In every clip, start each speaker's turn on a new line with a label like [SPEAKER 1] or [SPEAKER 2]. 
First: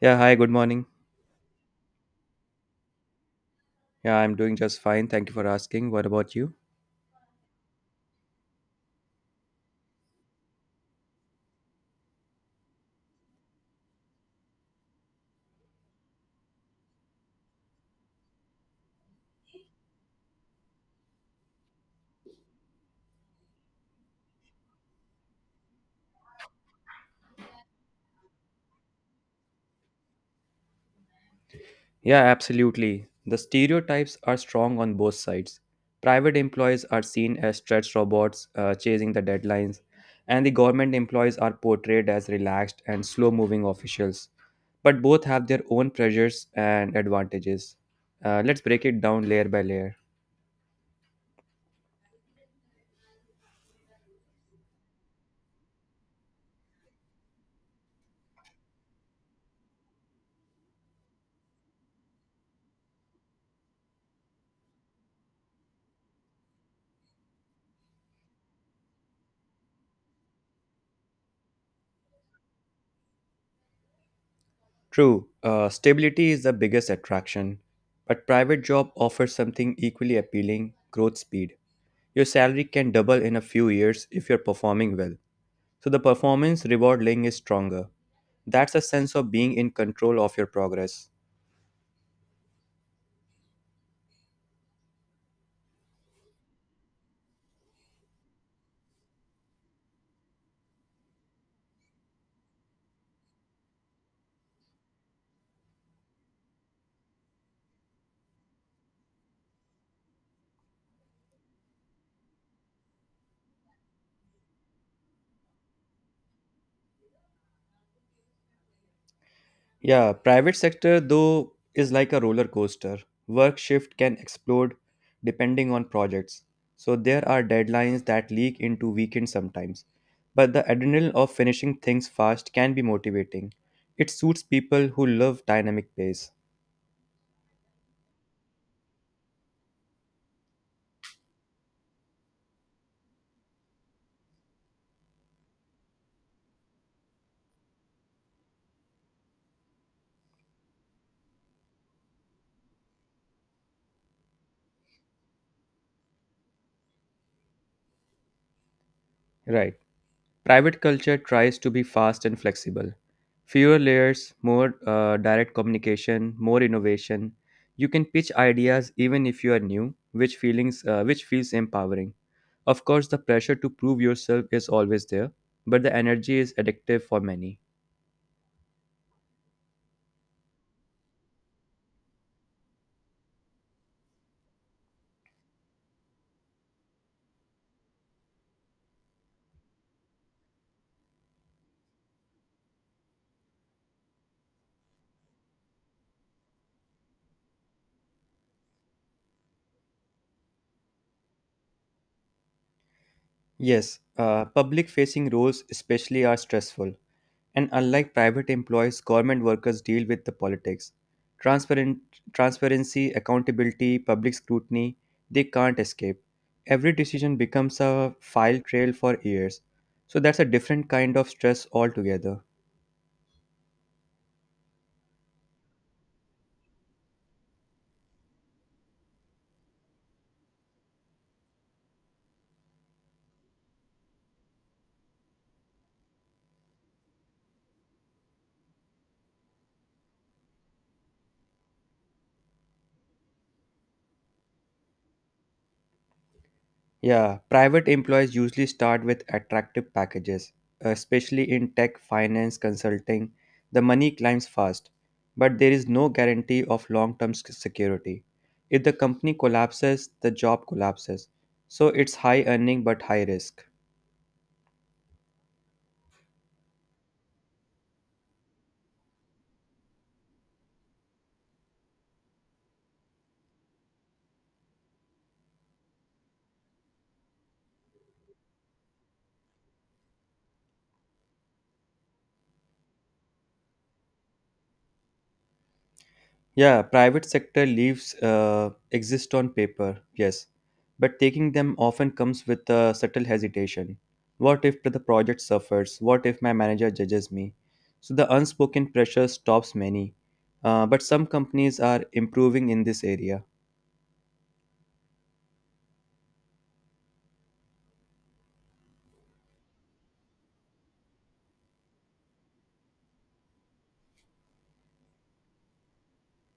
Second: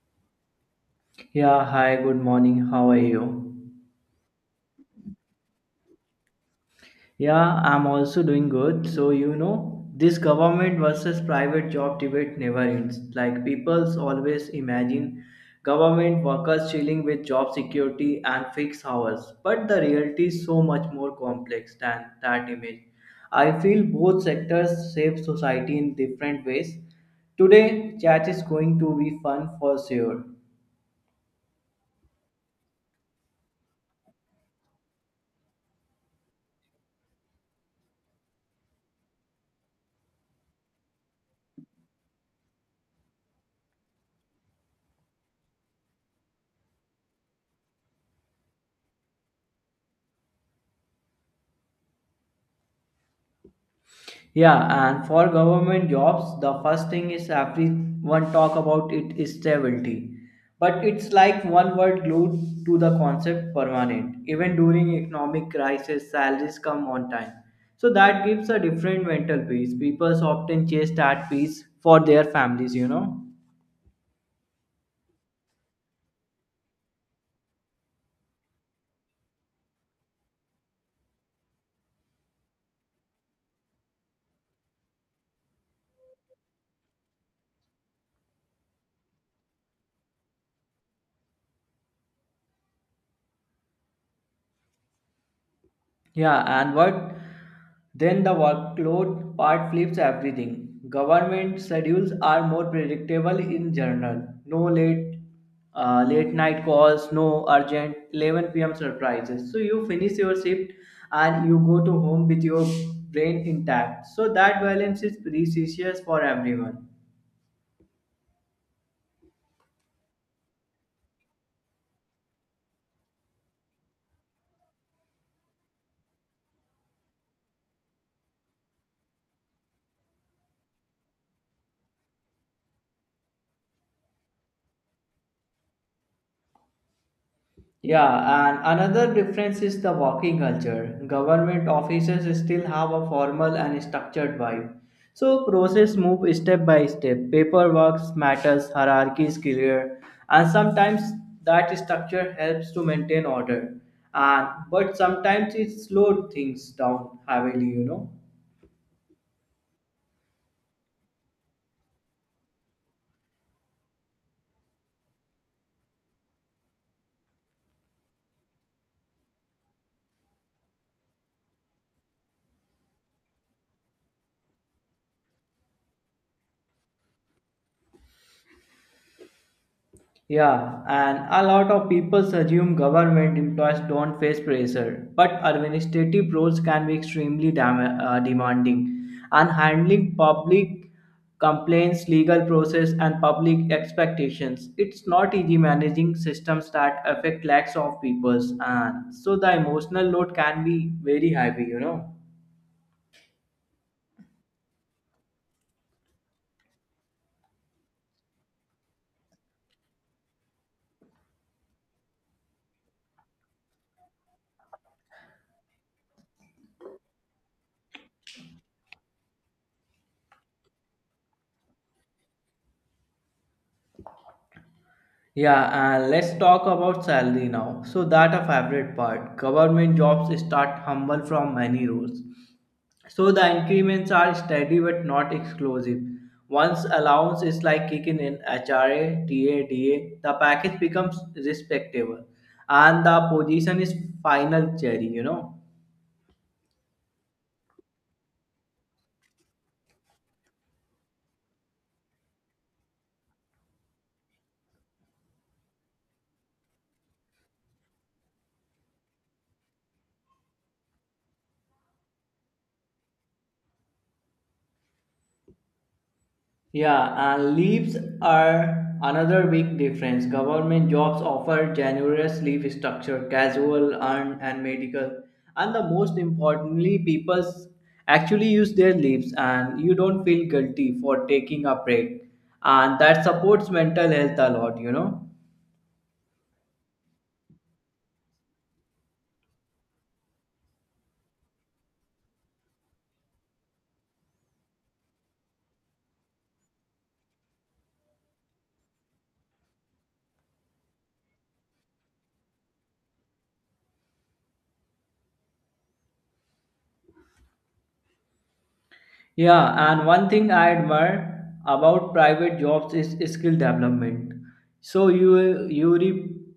[SPEAKER 1] Yeah, hi, good morning.
[SPEAKER 2] Yeah, hi, good morning. How are you?
[SPEAKER 1] Yeah, I'm doing just fine. Thank you for asking. What about you?
[SPEAKER 2] Yeah, I'm also doing good. So, this government versus private job debate never ends. Like, people's always imagine government workers chilling with job security and fixed hours. But the reality is so much more complex than that image. I feel both sectors shape society in different ways. Today, chat is going to be fun for sure.
[SPEAKER 1] Yeah, absolutely. The stereotypes are strong on both sides. Private employees are seen as stretched robots chasing the deadlines, and the government employees are portrayed as relaxed and slow moving officials. But both have their own pressures and advantages. Let's break it down layer by layer.
[SPEAKER 2] Yeah, and for government jobs, the first thing is everyone talk about it is stability. But it's like one word glued to the concept permanent. Even during economic crisis, salaries come on time. So that gives a different mental peace. People often chase that peace for their families.
[SPEAKER 1] True, stability is the biggest attraction, but private job offers something equally appealing growth speed. Your salary can double in a few years if you're performing well. So the performance reward link is stronger. That's a sense of being in control of your progress.
[SPEAKER 2] Yeah, and what Then the workload part flips everything. Government schedules are more predictable in general. No late night calls, no urgent 11 p.m. surprises. So you finish your shift and you go to home with your brain intact. So that balance is precious for everyone.
[SPEAKER 1] Yeah, private sector though is like a roller coaster. Work shift can explode depending on projects. So there are deadlines that leak into weekends sometimes. But the adrenaline of finishing things fast can be motivating. It suits people who love dynamic pace.
[SPEAKER 2] Yeah, and another difference is the working culture. Government offices still have a formal and structured vibe. So process move step by step. Paperwork matters, hierarchy is clear, and sometimes that structure helps to maintain order. And but sometimes it slows things down heavily.
[SPEAKER 1] Right. Private culture tries to be fast and flexible. Fewer layers, more direct communication, more innovation. You can pitch ideas even if you are new, which feels empowering. Of course, the pressure to prove yourself is always there, but the energy is addictive for many.
[SPEAKER 2] Yeah, and a lot of people assume government employees don't face pressure, but administrative roles can be extremely demanding, and handling public complaints, legal process, and public expectations. It's not easy managing systems that affect lakhs of peoples, and so the emotional load can be very heavy. You know.
[SPEAKER 1] Yes, public facing roles especially are stressful. And unlike private employees, government workers deal with the politics. Transparent, transparency, accountability, public scrutiny, they can't escape. Every decision becomes a file trail for years. So that's a different kind of stress altogether.
[SPEAKER 2] Yeah, and let's talk about salary now. So that a favorite part. Government jobs start humble from many roles. So the increments are steady but not exclusive. Once allowance is like kicking in HRA, TA, DA, the package becomes respectable and the position is final cherry.
[SPEAKER 1] Yeah, private employees usually start with attractive packages, especially in tech, finance, consulting. The money climbs fast, but there is no guarantee of long term security. If the company collapses, the job collapses. So it's high earning but high risk.
[SPEAKER 2] Yeah, and leaves are another big difference. Government jobs offer generous leave structure, casual, earned, and medical. And the most importantly, people actually use their leaves and you don't feel guilty for taking a break. And that supports mental health a lot.
[SPEAKER 1] Yeah, private sector leaves exist on paper, yes, but taking them often comes with a subtle hesitation. What if the project suffers? What if my manager judges me? So the unspoken pressure stops many, but some companies are improving in this area.
[SPEAKER 2] Yeah, and one thing I admire about private jobs is skill development. So you re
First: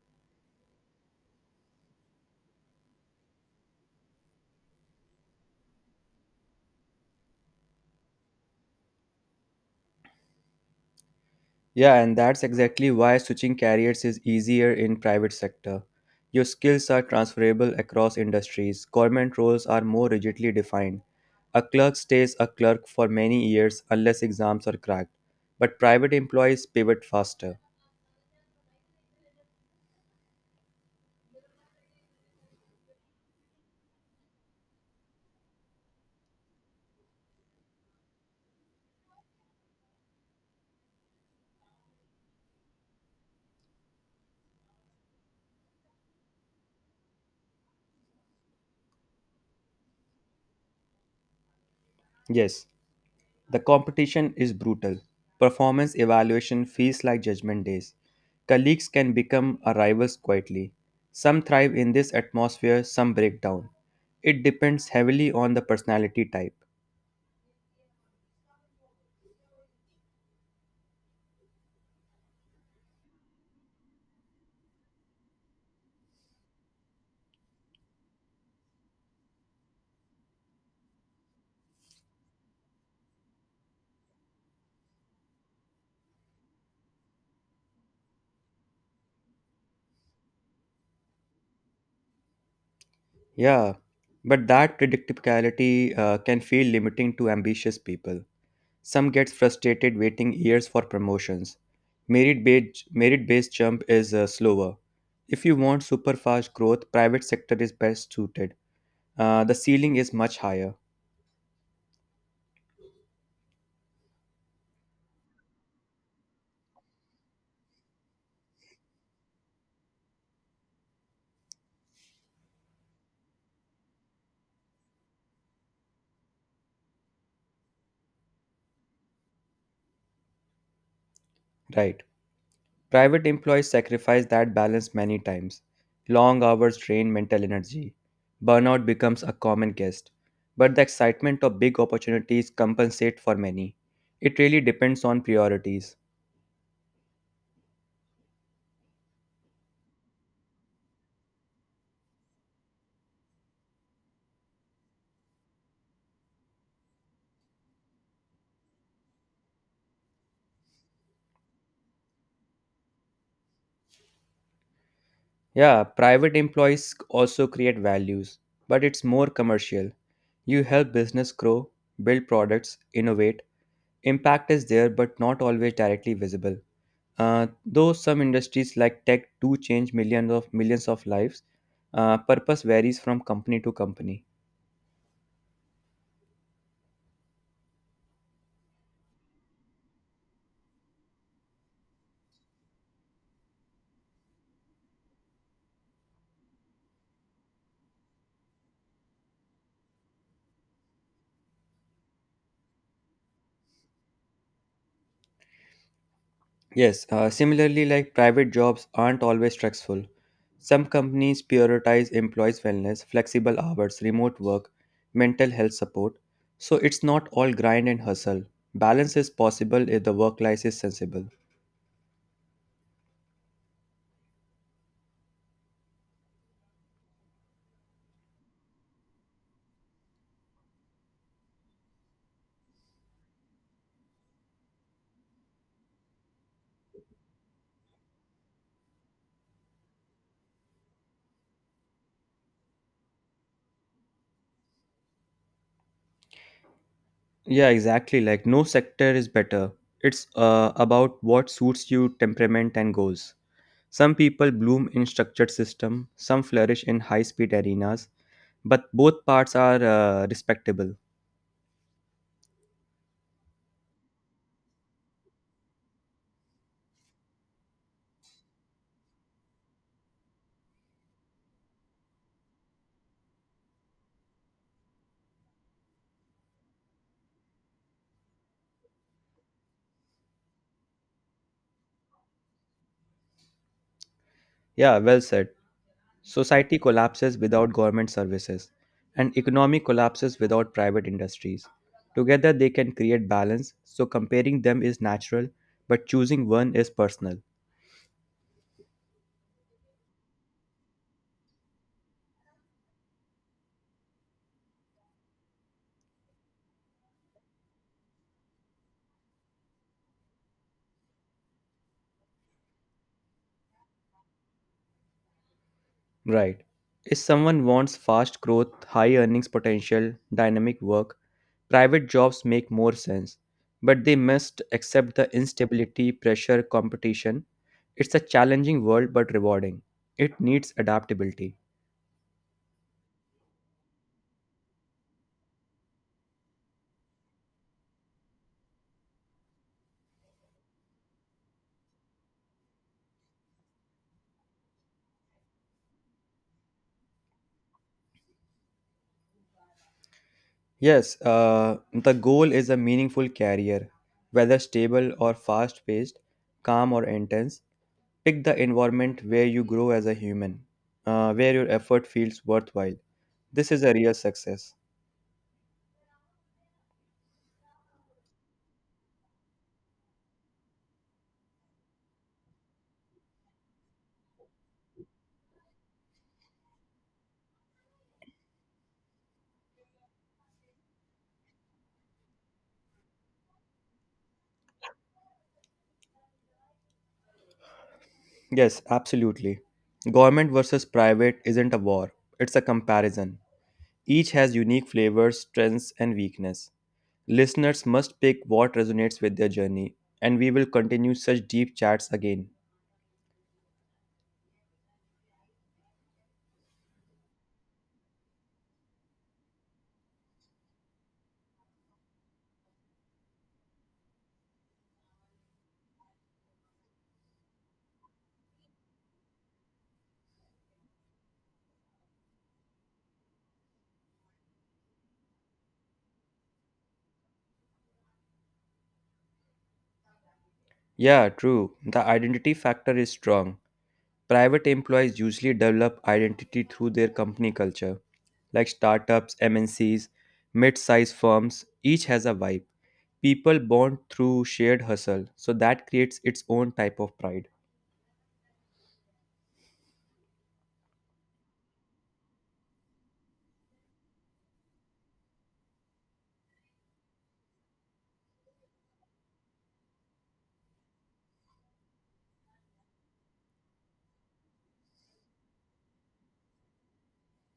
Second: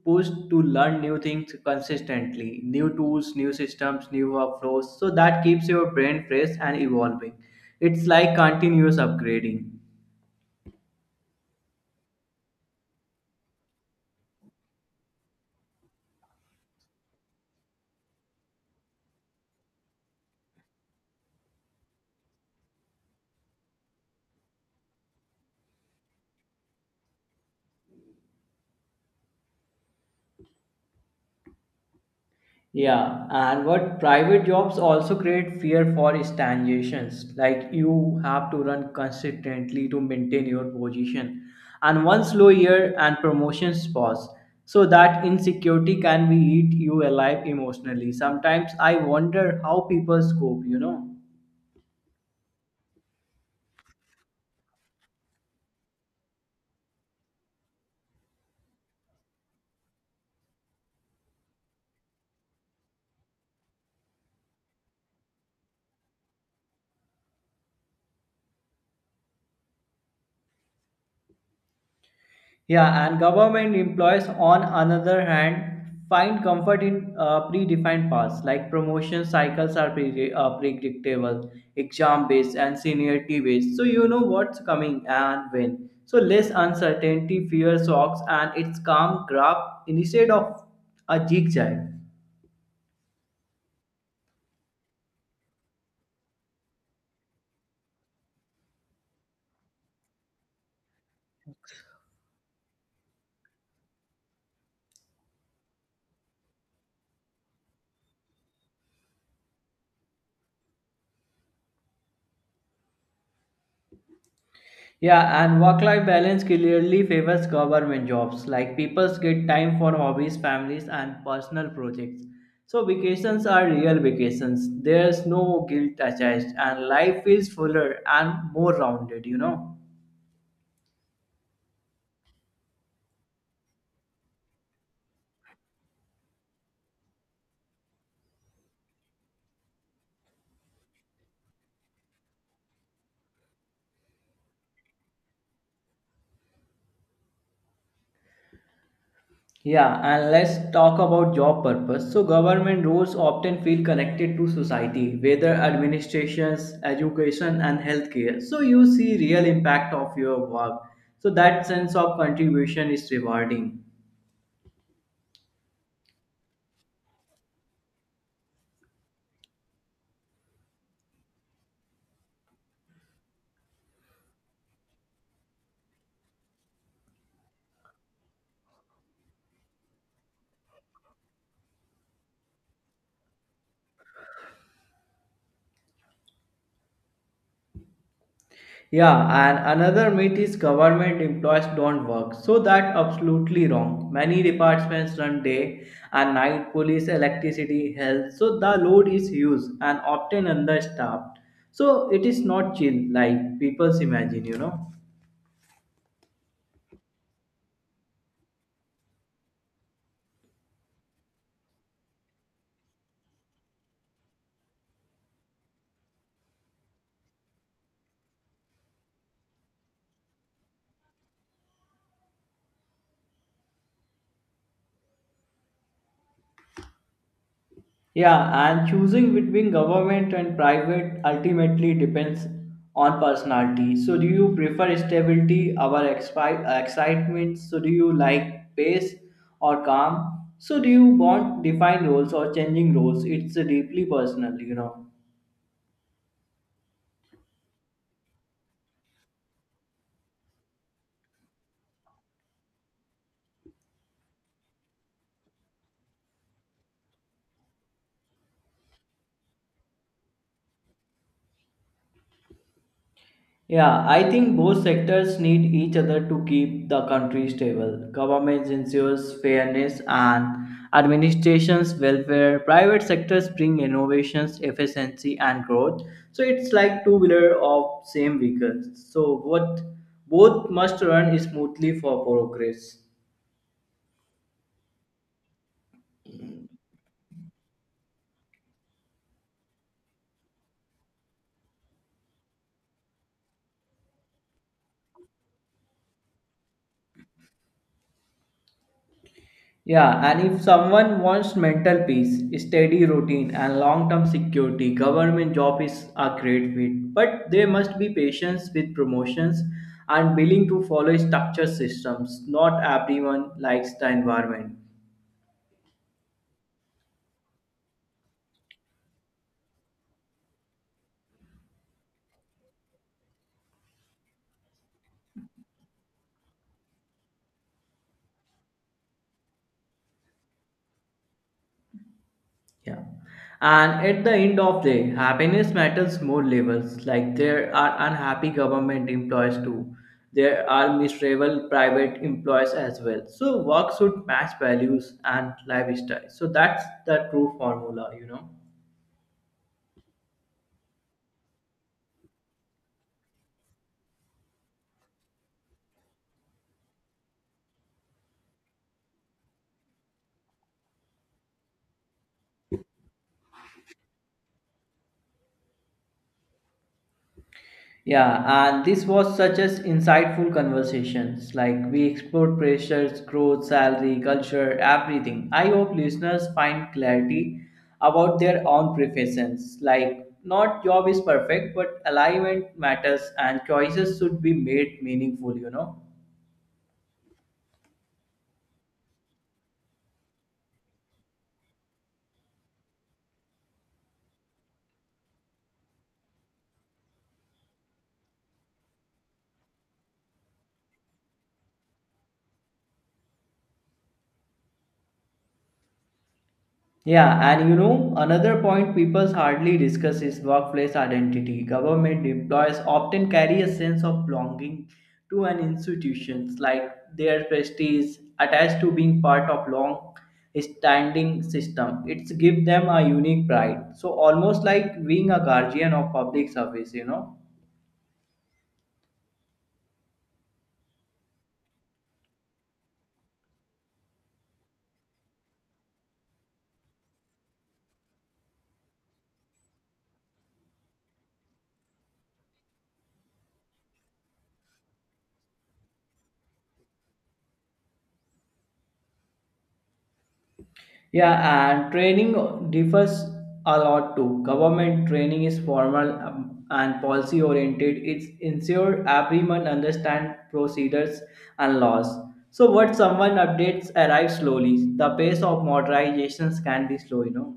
[SPEAKER 2] pushed to learn new things consistently, new tools, new systems, new workflows. So that keeps your brain fresh and evolving. It's like continuous upgrading.
[SPEAKER 1] Yeah, and that's exactly why switching careers is easier in private sector. Your skills are transferable across industries. Government roles are more rigidly defined. A clerk stays a clerk for many years unless exams are cracked. But private employees pivot faster.
[SPEAKER 2] Yeah, and what private jobs also create fear for stagnations. Like you have to run consistently to maintain your position, and one slow year and promotions pause. So that insecurity can be eat you alive emotionally. Sometimes I wonder how people cope. You know.
[SPEAKER 1] Yes, the competition is brutal. Performance evaluation feels like judgment days. Colleagues can become a rivals quietly. Some thrive in this atmosphere, some break down. It depends heavily on the personality type.
[SPEAKER 2] Yeah, and government employees, on another hand, find comfort in predefined paths, like promotion cycles are predictable, exam based, and seniority based. So you know what's coming and when. So less uncertainty, fewer shocks, and it's calm graph instead of a zigzag.
[SPEAKER 1] Yeah, but that predictability can feel limiting to ambitious people. Some get frustrated waiting years for promotions. Merit-based jump is slower. If you want super fast growth, private sector is best suited. The ceiling is much higher.
[SPEAKER 2] Yeah, and work-life balance clearly favors government jobs. Like people get time for hobbies, families, and personal projects. So vacations are real vacations. There's no guilt attached, and life is fuller and more rounded. You know.
[SPEAKER 1] Right? Private employees sacrifice that balance many times. Long hours drain mental energy. Burnout becomes a common guest. But the excitement of big opportunities compensate for many. It really depends on priorities.
[SPEAKER 2] Yeah, and let's talk about job purpose. So government roles often feel connected to society, whether administrations, education, and healthcare. So you see real impact of your work. So that sense of contribution is rewarding.
[SPEAKER 1] Yeah, private employees also create values, but it's more commercial. You help business grow, build products, innovate. Impact is there but not always directly visible. Though some industries like tech do change millions of lives, purpose varies from company to company.
[SPEAKER 2] Yeah, and another myth is government employees don't work. So that absolutely wrong. Many departments run day and night, police, electricity, health. So the load is huge and often understaffed. So it is not chill like people's imagine, you know.
[SPEAKER 1] Yes, similarly, like private jobs aren't always stressful. Some companies prioritize employees' wellness, flexible hours, remote work, mental health support. So it's not all grind and hustle. Balance is possible if the work life is sensible.
[SPEAKER 2] Yeah, and choosing between government and private ultimately depends on personality. So, do you prefer stability or excitement? So, do you like pace or calm? So, do you want defined roles or changing roles? It's deeply personal, you know.
[SPEAKER 1] Yeah, exactly. Like no sector is better. It's about what suits you, temperament, and goals. Some people bloom in structured system, some flourish in high-speed arenas, but both parts are respectable.
[SPEAKER 2] Yeah, I think both sectors need each other to keep the country stable. Government ensures fairness and administration's welfare. Private sectors bring innovations, efficiency, and growth. So it's like two wheeler of same vehicle. So what both must run smoothly for progress.
[SPEAKER 1] Yeah, well said. Society collapses without government services, and economy collapses without private industries. Together, they can create balance, so comparing them is natural, but choosing one is personal.
[SPEAKER 2] Yeah, and if someone wants mental peace, steady routine, and long term security, government job is a great fit. But there must be patience with promotions and willing to follow structured systems. Not everyone likes the environment.
[SPEAKER 1] Right. If someone wants fast growth, high earnings potential, dynamic work, private jobs make more sense. But they must accept the instability, pressure, competition. It's a challenging world but rewarding. It needs adaptability.
[SPEAKER 2] Yeah. And at the end of the day, happiness matters more levels. Like there are unhappy government employees too. There are miserable private employees as well. So work should match values and lifestyle. So that's the true formula, you know.
[SPEAKER 1] Yes, the goal is a meaningful career, whether stable or fast paced, calm or intense. Pick the environment where you grow as a human, where your effort feels worthwhile. This is a real success.
[SPEAKER 2] Yeah, and this was such as insightful conversations. Like we explored pressures, growth, salary, culture, everything. I hope listeners find clarity about their own preferences. Like not job is perfect, but alignment matters and choices should be made meaningful, you know.
[SPEAKER 1] Yes, absolutely. Government versus private isn't a war, it's a comparison. Each has unique flavors, strengths, and weakness. Listeners must pick what resonates with their journey, and we will continue such deep chats again.
[SPEAKER 2] Yeah, and another point people hardly discuss is workplace identity. Government employees often carry a sense of belonging to an institution, like their prestige attached to being part of long standing system. It's give them a unique pride. So almost like being a guardian of public service, you know.
[SPEAKER 1] Yeah, true. The identity factor is strong. Private employees usually develop identity through their company culture, like startups, MNCs, mid sized firms, each has a vibe. People bond through shared hustle, so that creates its own type of pride.
[SPEAKER 2] Yeah, and training differs a lot too. Government training is formal and policy oriented. It's ensure everyone understand procedures and laws. So what someone updates arrives slowly. The pace of modernizations can be slow, you know.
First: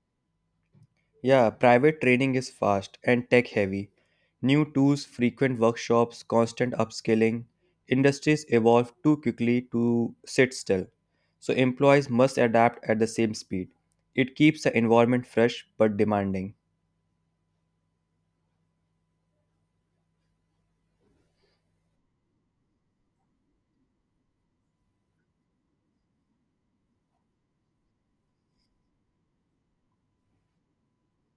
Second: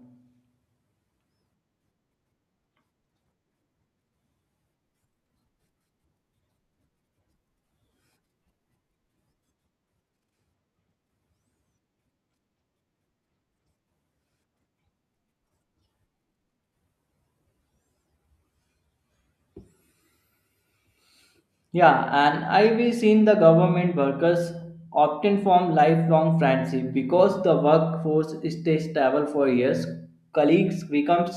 [SPEAKER 1] Yeah, private training is fast and tech heavy. New tools, frequent workshops, constant upskilling. Industries evolve too quickly to sit still. So employees must adapt at the same speed. It keeps the environment fresh but demanding.
[SPEAKER 2] Yeah, and I've seen the government workers often form lifelong friendship because the workforce stays stable for years. Colleagues becomes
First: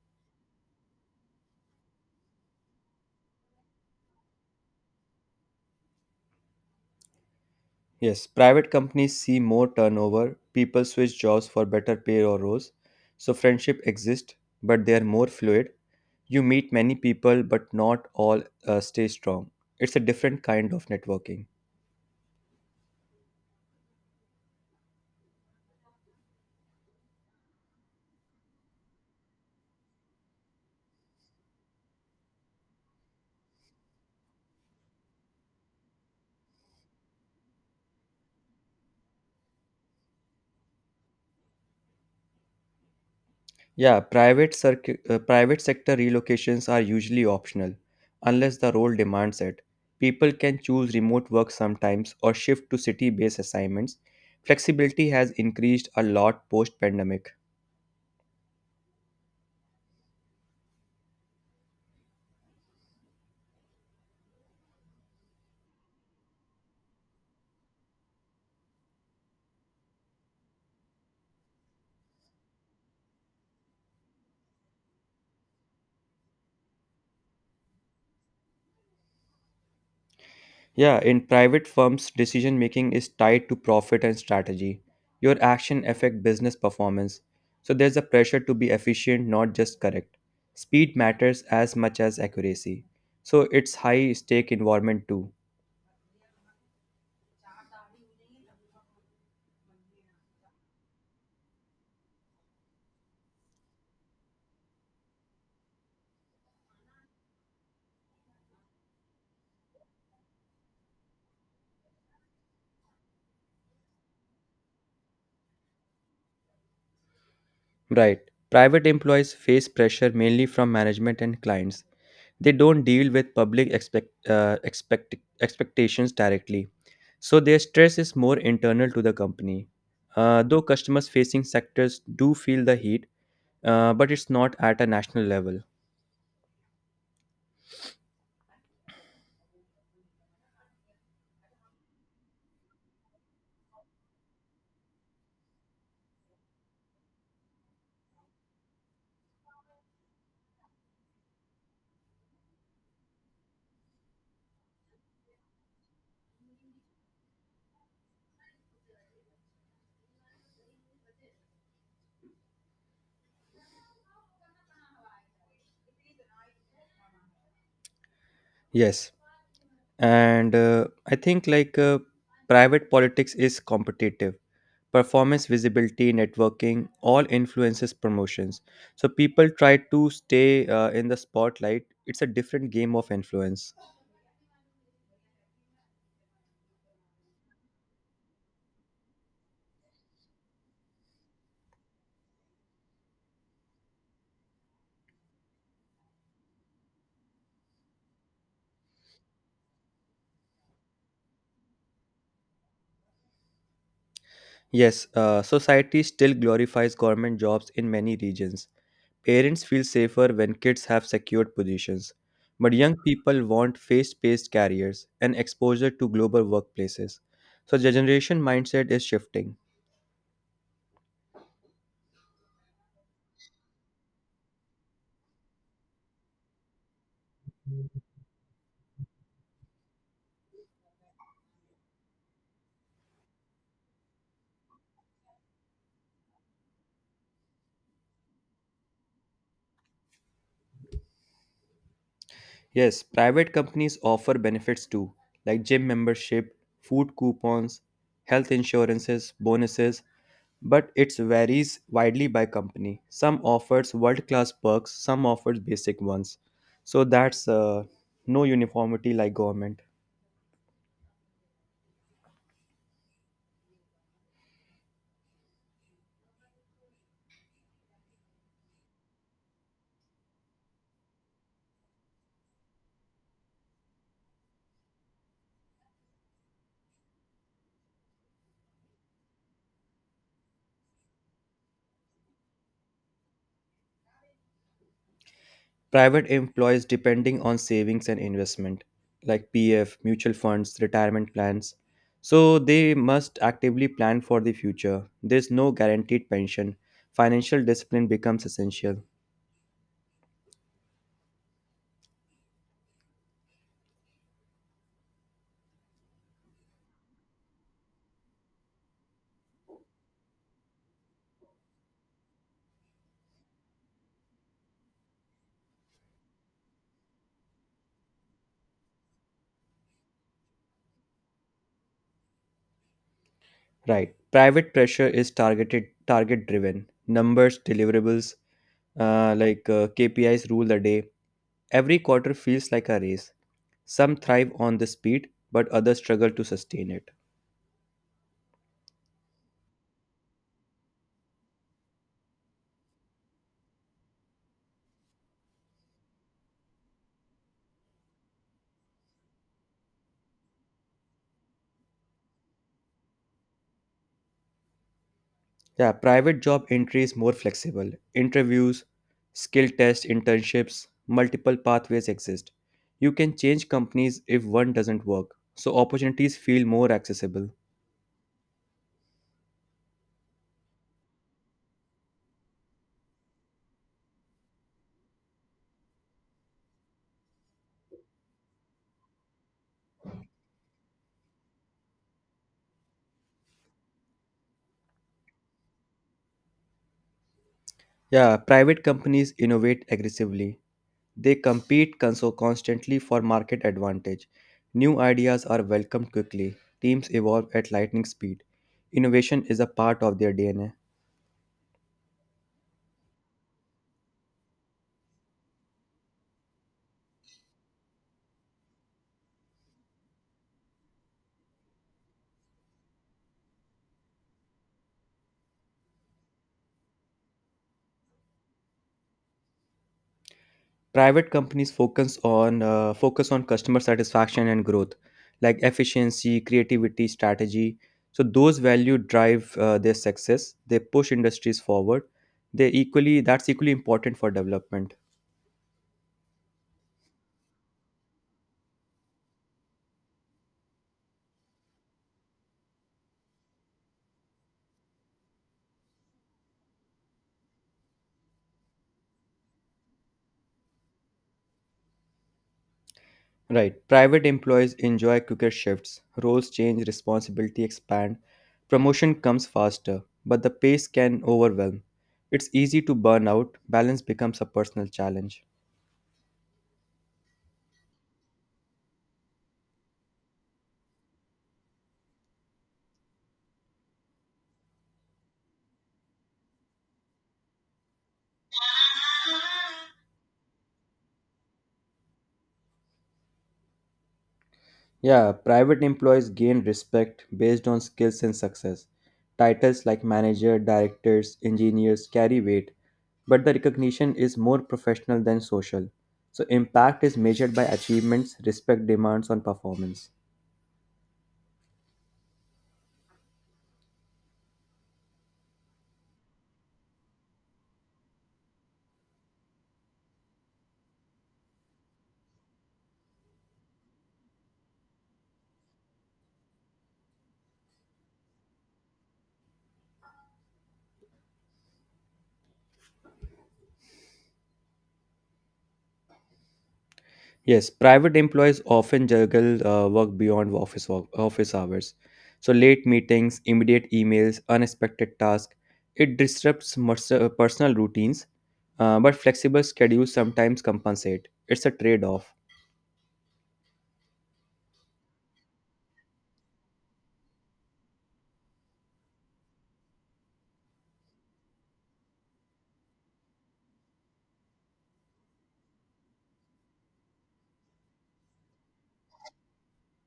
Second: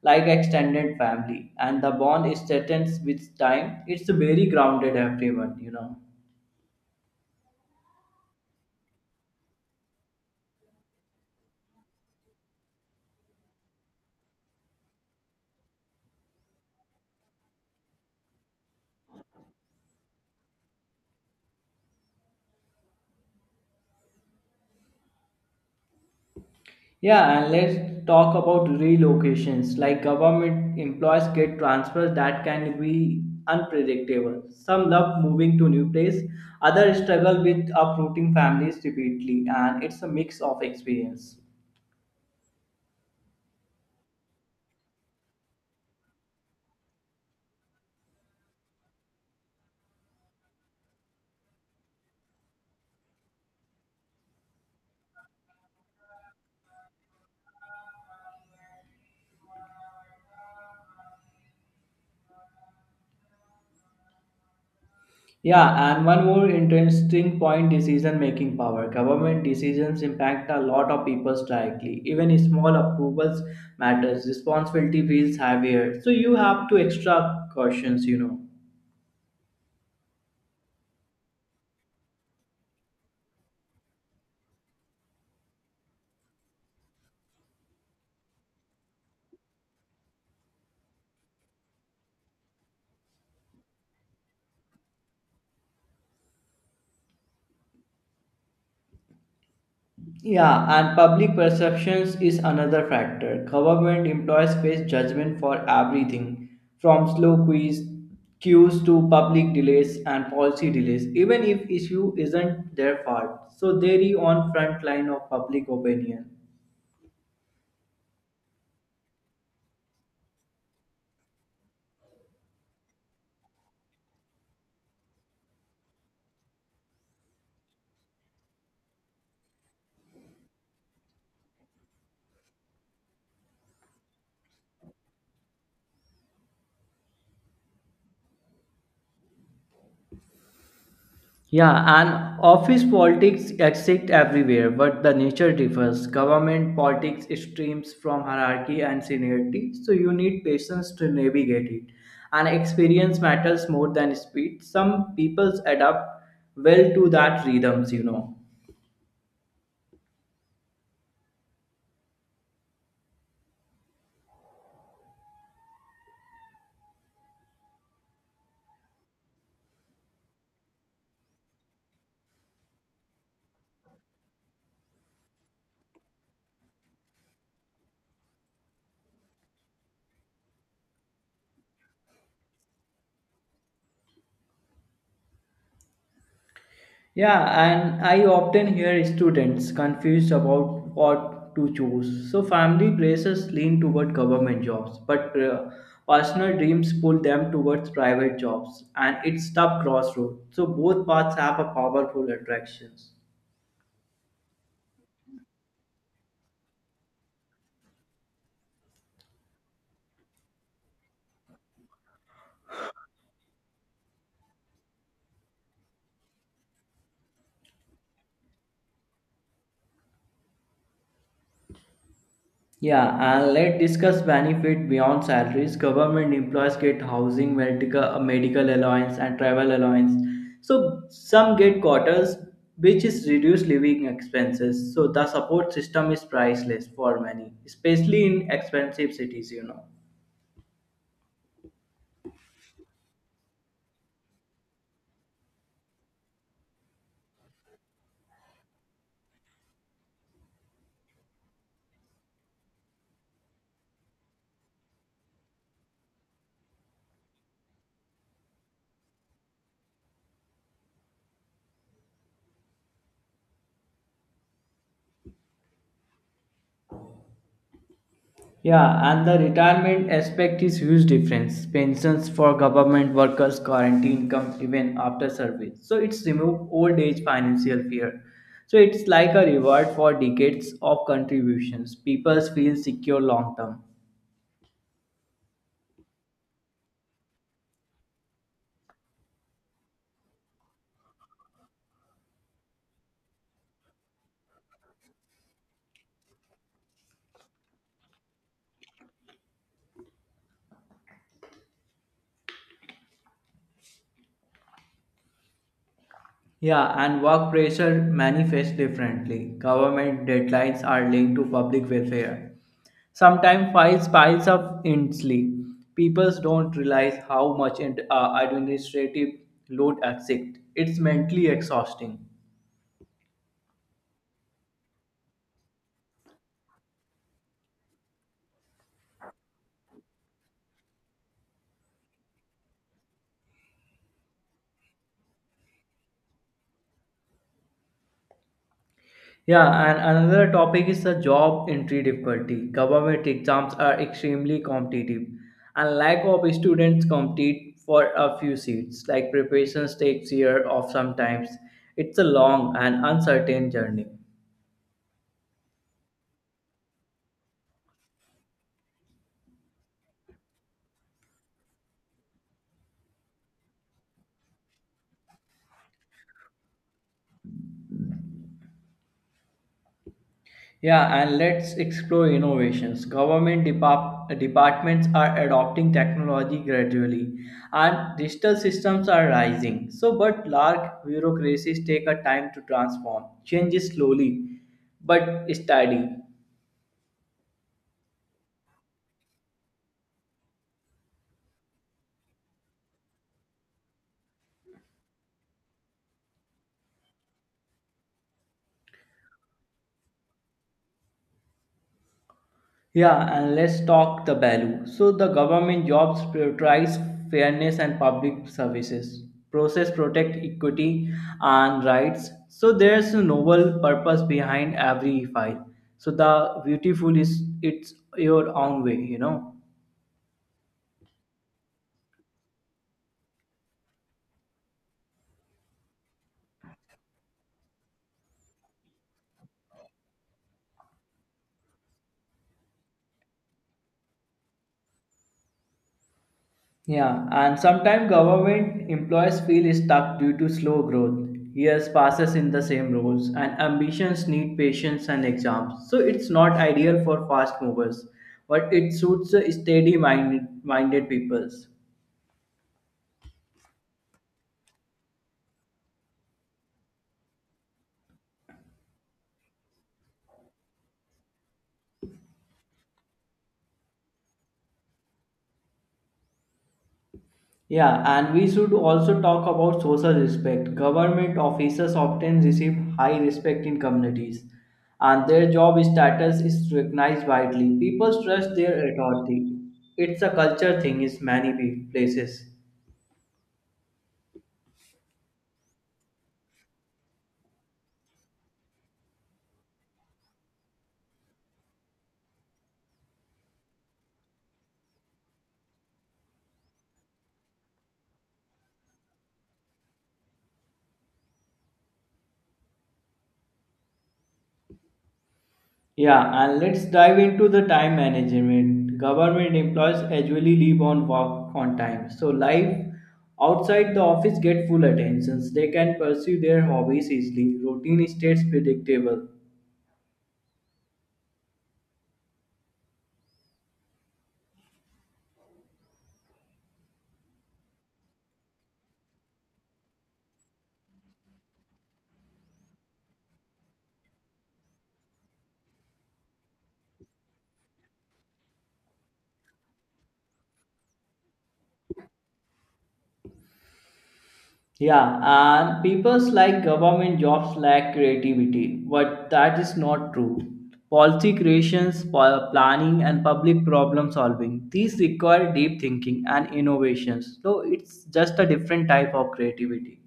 [SPEAKER 2] like extended family, and the bond is strengthens with time. It's very grounded everyone, you know.
[SPEAKER 1] Yes, private companies see more turnover, people switch jobs for better pay or roles. So friendship exists, but they are more fluid. You meet many people, but not all stay strong. It's a different kind of networking.
[SPEAKER 2] Yeah, and let's talk about relocations. Like government employees get transfers that can be unpredictable. Some love moving to new place, others struggle with uprooting families repeatedly, and it's a mix of experience.
[SPEAKER 1] Yeah, private sector relocations are usually optional unless the role demands it. People can choose remote work sometimes or shift to city-based assignments. Flexibility has increased a lot post-pandemic.
[SPEAKER 2] Yeah, and one more interesting point decision making power. Government decisions impact a lot of people directly. Even small approvals matters. Responsibility feels heavier. So you have to extra cautions, you know.
[SPEAKER 1] Yeah, in private firms, decision making is tied to profit and strategy. Your action affect business performance. So there's a pressure to be efficient, not just correct. Speed matters as much as accuracy. So it's high stake environment too.
[SPEAKER 2] Yeah, and public perceptions is another factor. Government employees face judgment for everything, from slow quiz queues to public delays and policy delays, even if issue isn't their fault. So they are on front line of public opinion.
[SPEAKER 1] Right. Private employees face pressure mainly from management and clients. They don't deal with expectations directly, so their stress is more internal to the company. Though customers facing sectors do feel the heat, but it's not at a national level.
[SPEAKER 2] Yeah, and office politics exist everywhere, but the nature differs. Government politics streams from hierarchy and seniority, so you need patience to navigate it. And experience matters more than speed. Some people adapt well to that rhythms, you know.
[SPEAKER 1] Yes. and I think like Private politics is competitive, performance visibility networking all influences promotions, so people try to stay in the spotlight. It's a different game of influence.
[SPEAKER 2] Yeah, and I often hear students confused about what to choose. So, family pressures lean toward government jobs, but personal dreams pull them towards private jobs, and it's tough crossroad. So, both paths have a powerful attractions.
[SPEAKER 1] Yes, society still glorifies government jobs in many regions. Parents feel safer when kids have secured positions, but young people want face-based careers and exposure to global workplaces, so the generation mindset is shifting.
[SPEAKER 2] Yeah, and let's discuss benefit beyond salaries. Government employees get housing, medical allowance, and travel allowance. So some get quarters, which is reduced living expenses. So the support system is priceless for many, especially in expensive cities. You know.
[SPEAKER 1] Yes, private companies offer benefits too, like gym membership, food coupons, health insurances, bonuses, but it varies widely by company. Some offers world-class perks, some offers basic ones. So that's no uniformity like government.
[SPEAKER 2] Yeah, and the retirement aspect is huge difference. Pensions for government workers guarantee income even after service. So it's remove old age financial fear. So it's like a reward for decades of contributions. People feel secure long term.
[SPEAKER 1] Private employees depending on savings and investment like PF, mutual funds, retirement plans. So they must actively plan for the future. There's no guaranteed pension. Financial discipline becomes essential.
[SPEAKER 2] Yeah, and work pressure manifests differently. Government deadlines are linked to public welfare. Sometimes files piles up endlessly. People don't realize how much administrative load exists. It's mentally exhausting.
[SPEAKER 1] Right. Private pressure is targeted, target driven. Numbers, deliverables, KPIs rule the day. Every quarter feels like a race. Some thrive on the speed, but others struggle to sustain it.
[SPEAKER 2] Yeah, and another topic is the job entry difficulty. Government exams are extremely competitive, and lack of students compete for a few seats. Like preparations takes year of sometimes. It's a long and uncertain journey.
[SPEAKER 1] Yeah, private job entry is more flexible. Interviews, skill tests, internships, multiple pathways exist. You can change companies if one doesn't work, so opportunities feel more accessible.
[SPEAKER 2] Yeah, and let's explore innovations. Government departments are adopting technology gradually, and digital systems are rising. So, but large bureaucracies take a time to transform. Change is slowly but steady.
[SPEAKER 1] Yeah, private companies innovate aggressively. They constantly for market advantage. New ideas are welcomed quickly. Teams evolve at lightning speed. Innovation is a part of their DNA.
[SPEAKER 2] Yeah, and let's talk the value. So the government jobs prioritize fairness and public services. Process protect equity and rights. So there's a noble purpose behind every file. So the beautiful is it's your own way, you know.
[SPEAKER 1] Private companies focus on customer satisfaction and growth, like efficiency creativity strategy, so those value drive their success. They push industries forward. They equally That's equally important for development.
[SPEAKER 2] Yeah, and sometimes government employees feel stuck due to slow growth. Years passes in the same roles, and ambitions need patience and exams. So it's not ideal for fast movers, but it suits steady-minded minded peoples.
[SPEAKER 1] Right, private employees enjoy quicker shifts. Roles change, responsibility expand, promotion comes faster, but the pace can overwhelm. It's easy to burn out, balance becomes a personal challenge.
[SPEAKER 2] Yeah, and we should also talk about social respect. Government officers often receive high respect in communities, and their job status is recognized widely. People trust their authority. It's a culture thing in many places.
[SPEAKER 1] Yeah, private employees gain respect based on skills and success. Titles like manager, directors, engineers carry weight, but the recognition is more professional than social. So, impact is measured by achievements, respect demands on performance.
[SPEAKER 2] Yeah, and let's dive into the time management. Government employees usually leave on work on time, so life outside the office get full attentions. They can pursue their hobbies easily. Routine stays predictable.
[SPEAKER 1] Yes, private employees often juggle work beyond office hours. So late meetings, immediate emails, unexpected tasks. It disrupts personal routines, but flexible schedules sometimes compensate. It's a trade-off.
[SPEAKER 2] Yeah, and people's like government jobs lack creativity, but that is not true. Policy creations, planning, and public problem solving these require deep thinking and innovations. So it's just a different type of creativity.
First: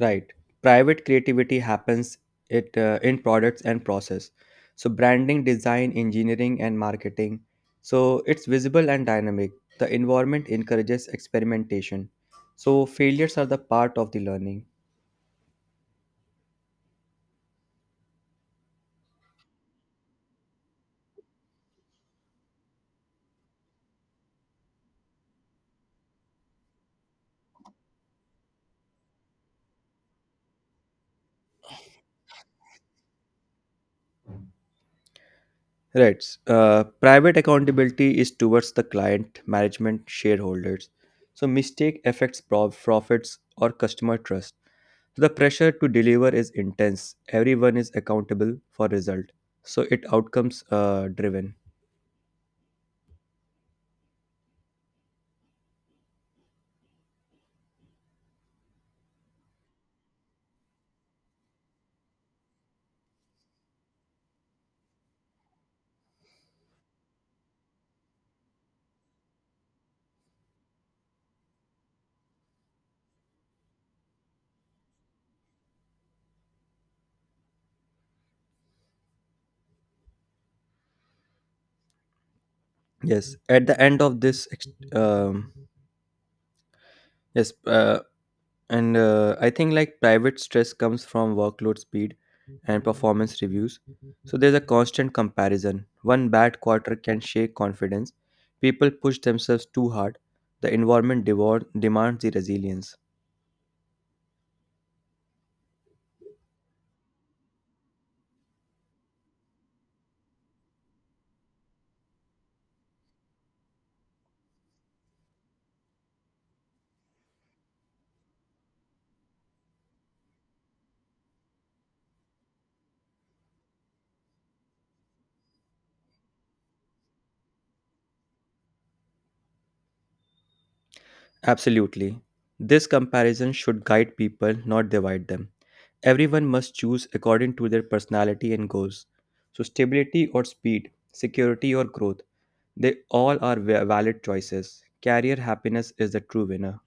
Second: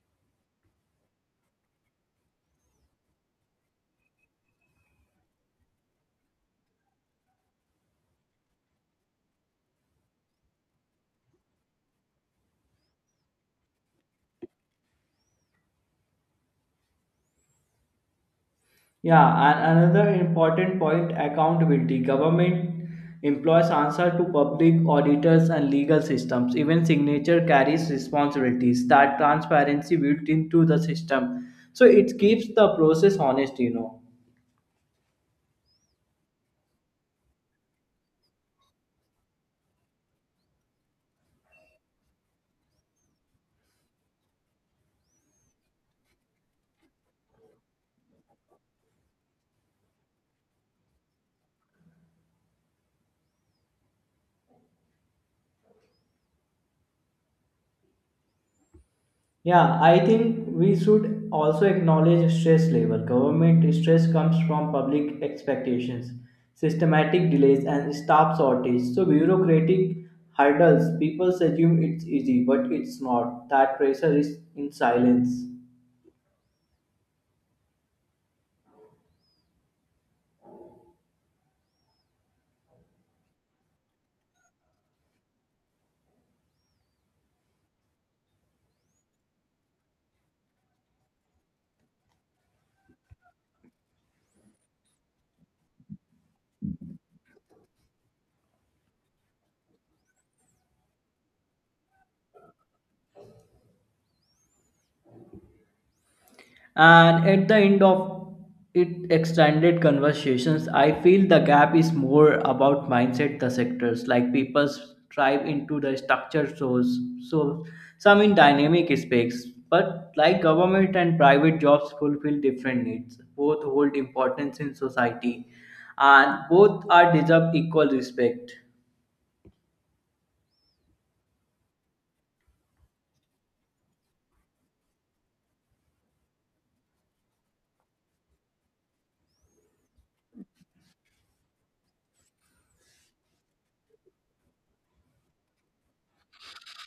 [SPEAKER 1] Right? Private creativity happens it in products and process. So branding, design, engineering, and marketing. So it's visible and dynamic. The environment encourages experimentation. So failures are the part of the learning.
[SPEAKER 2] Yeah, and another important point accountability. Government employs answer to public auditors and legal systems. Even signature carries responsibilities. That transparency built into the system. So it keeps the process honest, you know.
[SPEAKER 1] Right. Private accountability is towards the client, management, shareholders. So mistake affects profits or customer trust. So the pressure to deliver is intense. Everyone is accountable for result. So it outcomes driven.
[SPEAKER 2] Yeah, I think we should also acknowledge stress level. Government stress comes from public expectations, systematic delays, and staff shortage. So bureaucratic hurdles. People assume it's easy, but it's not. That pressure is in silence.
[SPEAKER 1] Yes. At the end of this, ex- um, yes. And I think like private stress comes from workload speed and performance reviews. So there's a constant comparison. One bad quarter can shake confidence. People push themselves too hard. Demands the resilience.
[SPEAKER 2] And at the end of it extended conversations, I feel the gap is more about mindset the sectors. Like people strive into the structured shows. So some in dynamic aspects. But like government and private jobs fulfill different needs. Both hold importance in society and both are deserve equal respect.
[SPEAKER 1] Absolutely. This comparison should guide people, not divide them. Everyone must choose according to their personality and goals. So, stability or speed, security or growth, they all are valid choices. Career happiness is the true winner.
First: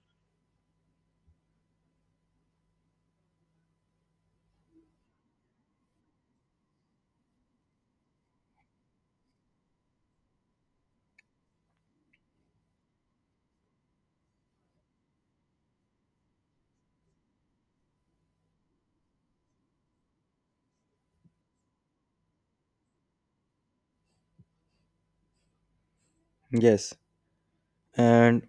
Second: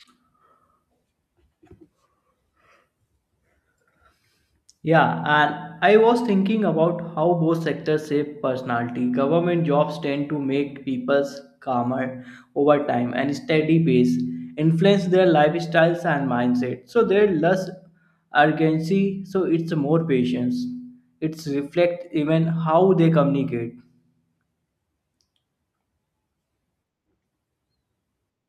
[SPEAKER 2] Yeah, and I was thinking about how both sectors shape personality. Government jobs tend to make people calmer over time and steady pace, influence their lifestyles and mindset. So there's less urgency, so it's more patience. It's reflect even how they communicate.
[SPEAKER 1] Yes, and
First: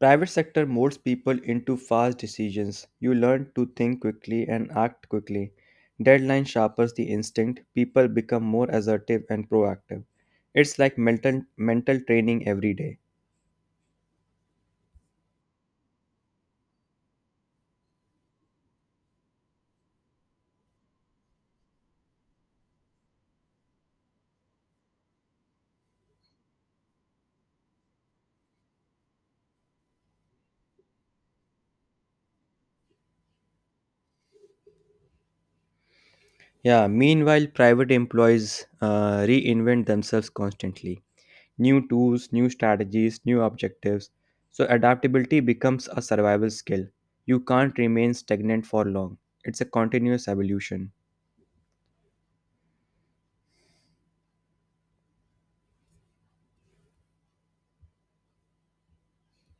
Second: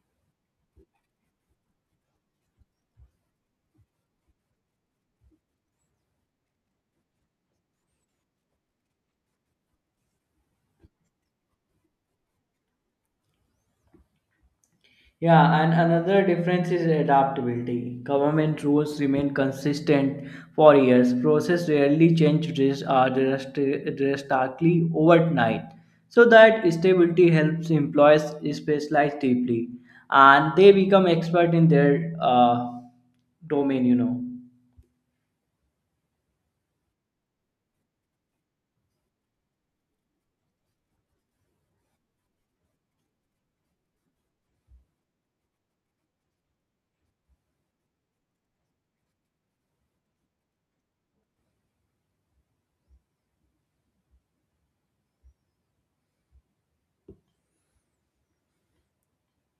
[SPEAKER 1] private sector molds people into fast decisions. You learn to think quickly and act quickly. Deadline sharpens the instinct. People become more assertive and proactive. It's like mental training every day.
[SPEAKER 2] Yeah, and another difference is adaptability. Government rules remain consistent for years. Process rarely change drastically overnight. So that stability helps employees specialize deeply and they become expert in their domain, you know.
[SPEAKER 1] Yeah, meanwhile, private employees reinvent themselves constantly. New tools, new strategies, new objectives. So, adaptability becomes a survival skill. You can't remain stagnant for long. It's a continuous evolution.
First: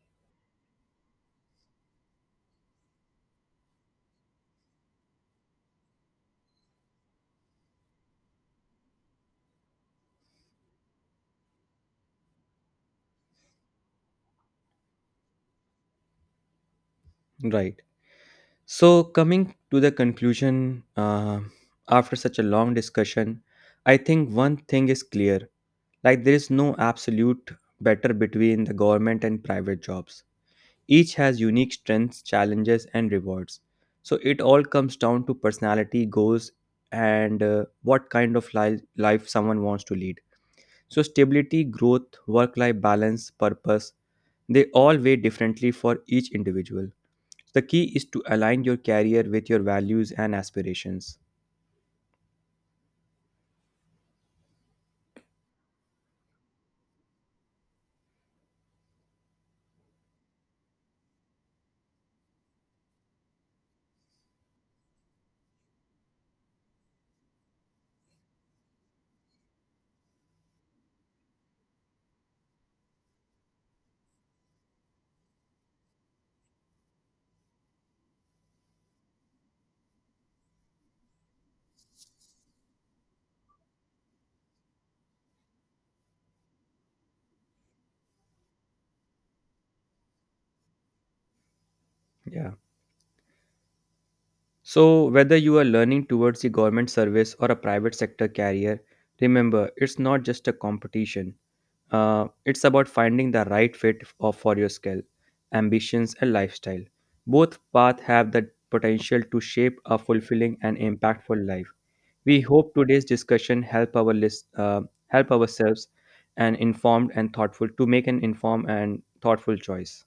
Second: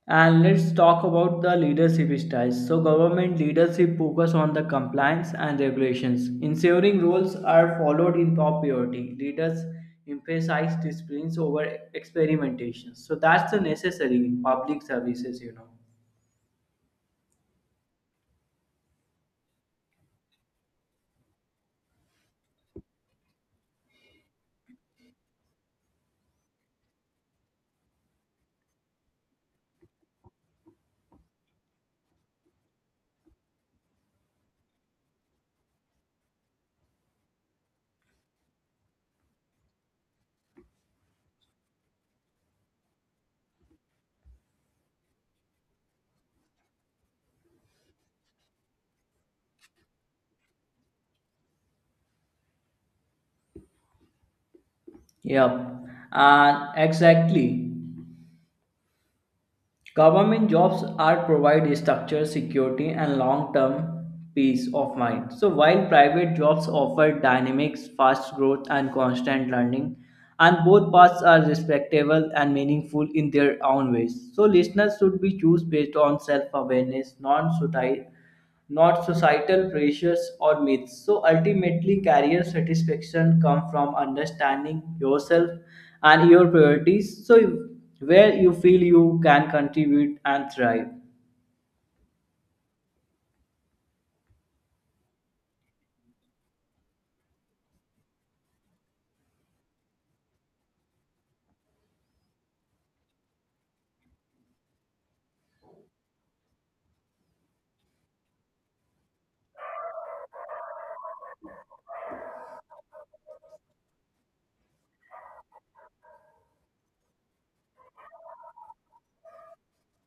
[SPEAKER 2] And let's talk about the leadership styles. So, government leadership focus on the compliance and regulations, ensuring rules are followed in top priority. Leaders emphasize disciplines over experimentation. So that's the necessary in public services, you know.
[SPEAKER 1] Right. So, coming to the conclusion after such a long discussion, I think one thing is clear, like, there is no absolute better between the government and private jobs. Each has unique strengths, challenges, and rewards. So, it all comes down to personality, goals, and what kind of life someone wants to lead. So, stability, growth, work life balance, purpose, they all weigh differently for each individual. The key is to align your career with your values and aspirations.
[SPEAKER 2] Yep, and exactly. Government jobs are provide structure, security, and long-term peace of mind. So while private jobs offer dynamics, fast growth, and constant learning, and both paths are respectable and meaningful in their own ways. So listeners should be choose based on self-awareness, non-society not societal pressures or myths. So ultimately, career satisfaction comes from understanding yourself and your priorities. So where you feel you can contribute and thrive.
[SPEAKER 1] Yeah. So, whether you are learning towards the government service or a private sector career, remember it's not just a competition. It's about finding the right fit of, for your skill, ambitions, and lifestyle. Both paths have the potential to shape a fulfilling and impactful life. We hope today's discussion help ourselves, and informed and thoughtful to make an informed and thoughtful choice.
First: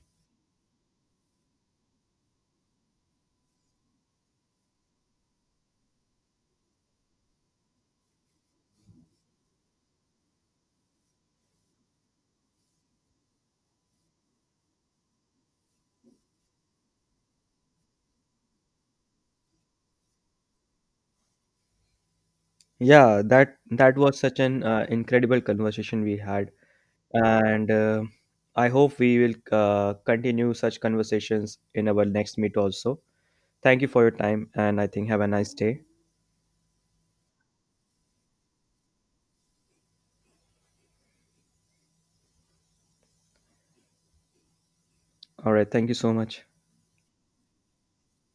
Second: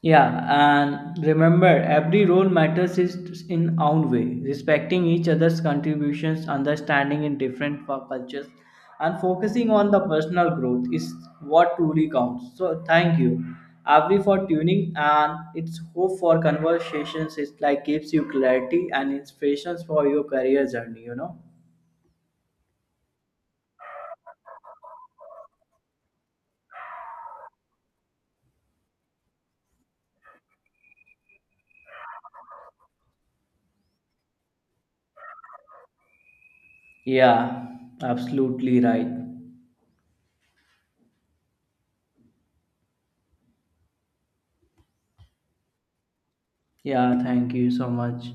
[SPEAKER 2] Yeah, and remember, every role matters is in own way. Respecting each other's contributions, understanding in different cultures, and focusing on the personal growth is what truly counts. So thank you, Avri, for tuning, and it's hope for conversations. It like gives you clarity and inspirations for your career journey. You know.
[SPEAKER 1] Yeah, that was such an incredible conversation we had, and I hope we will continue such conversations in our next meet also. Thank you for your time, and I think have a nice day.
[SPEAKER 2] Yeah, absolutely right.
[SPEAKER 1] All right, thank you so much.
[SPEAKER 2] Yeah, thank you so much.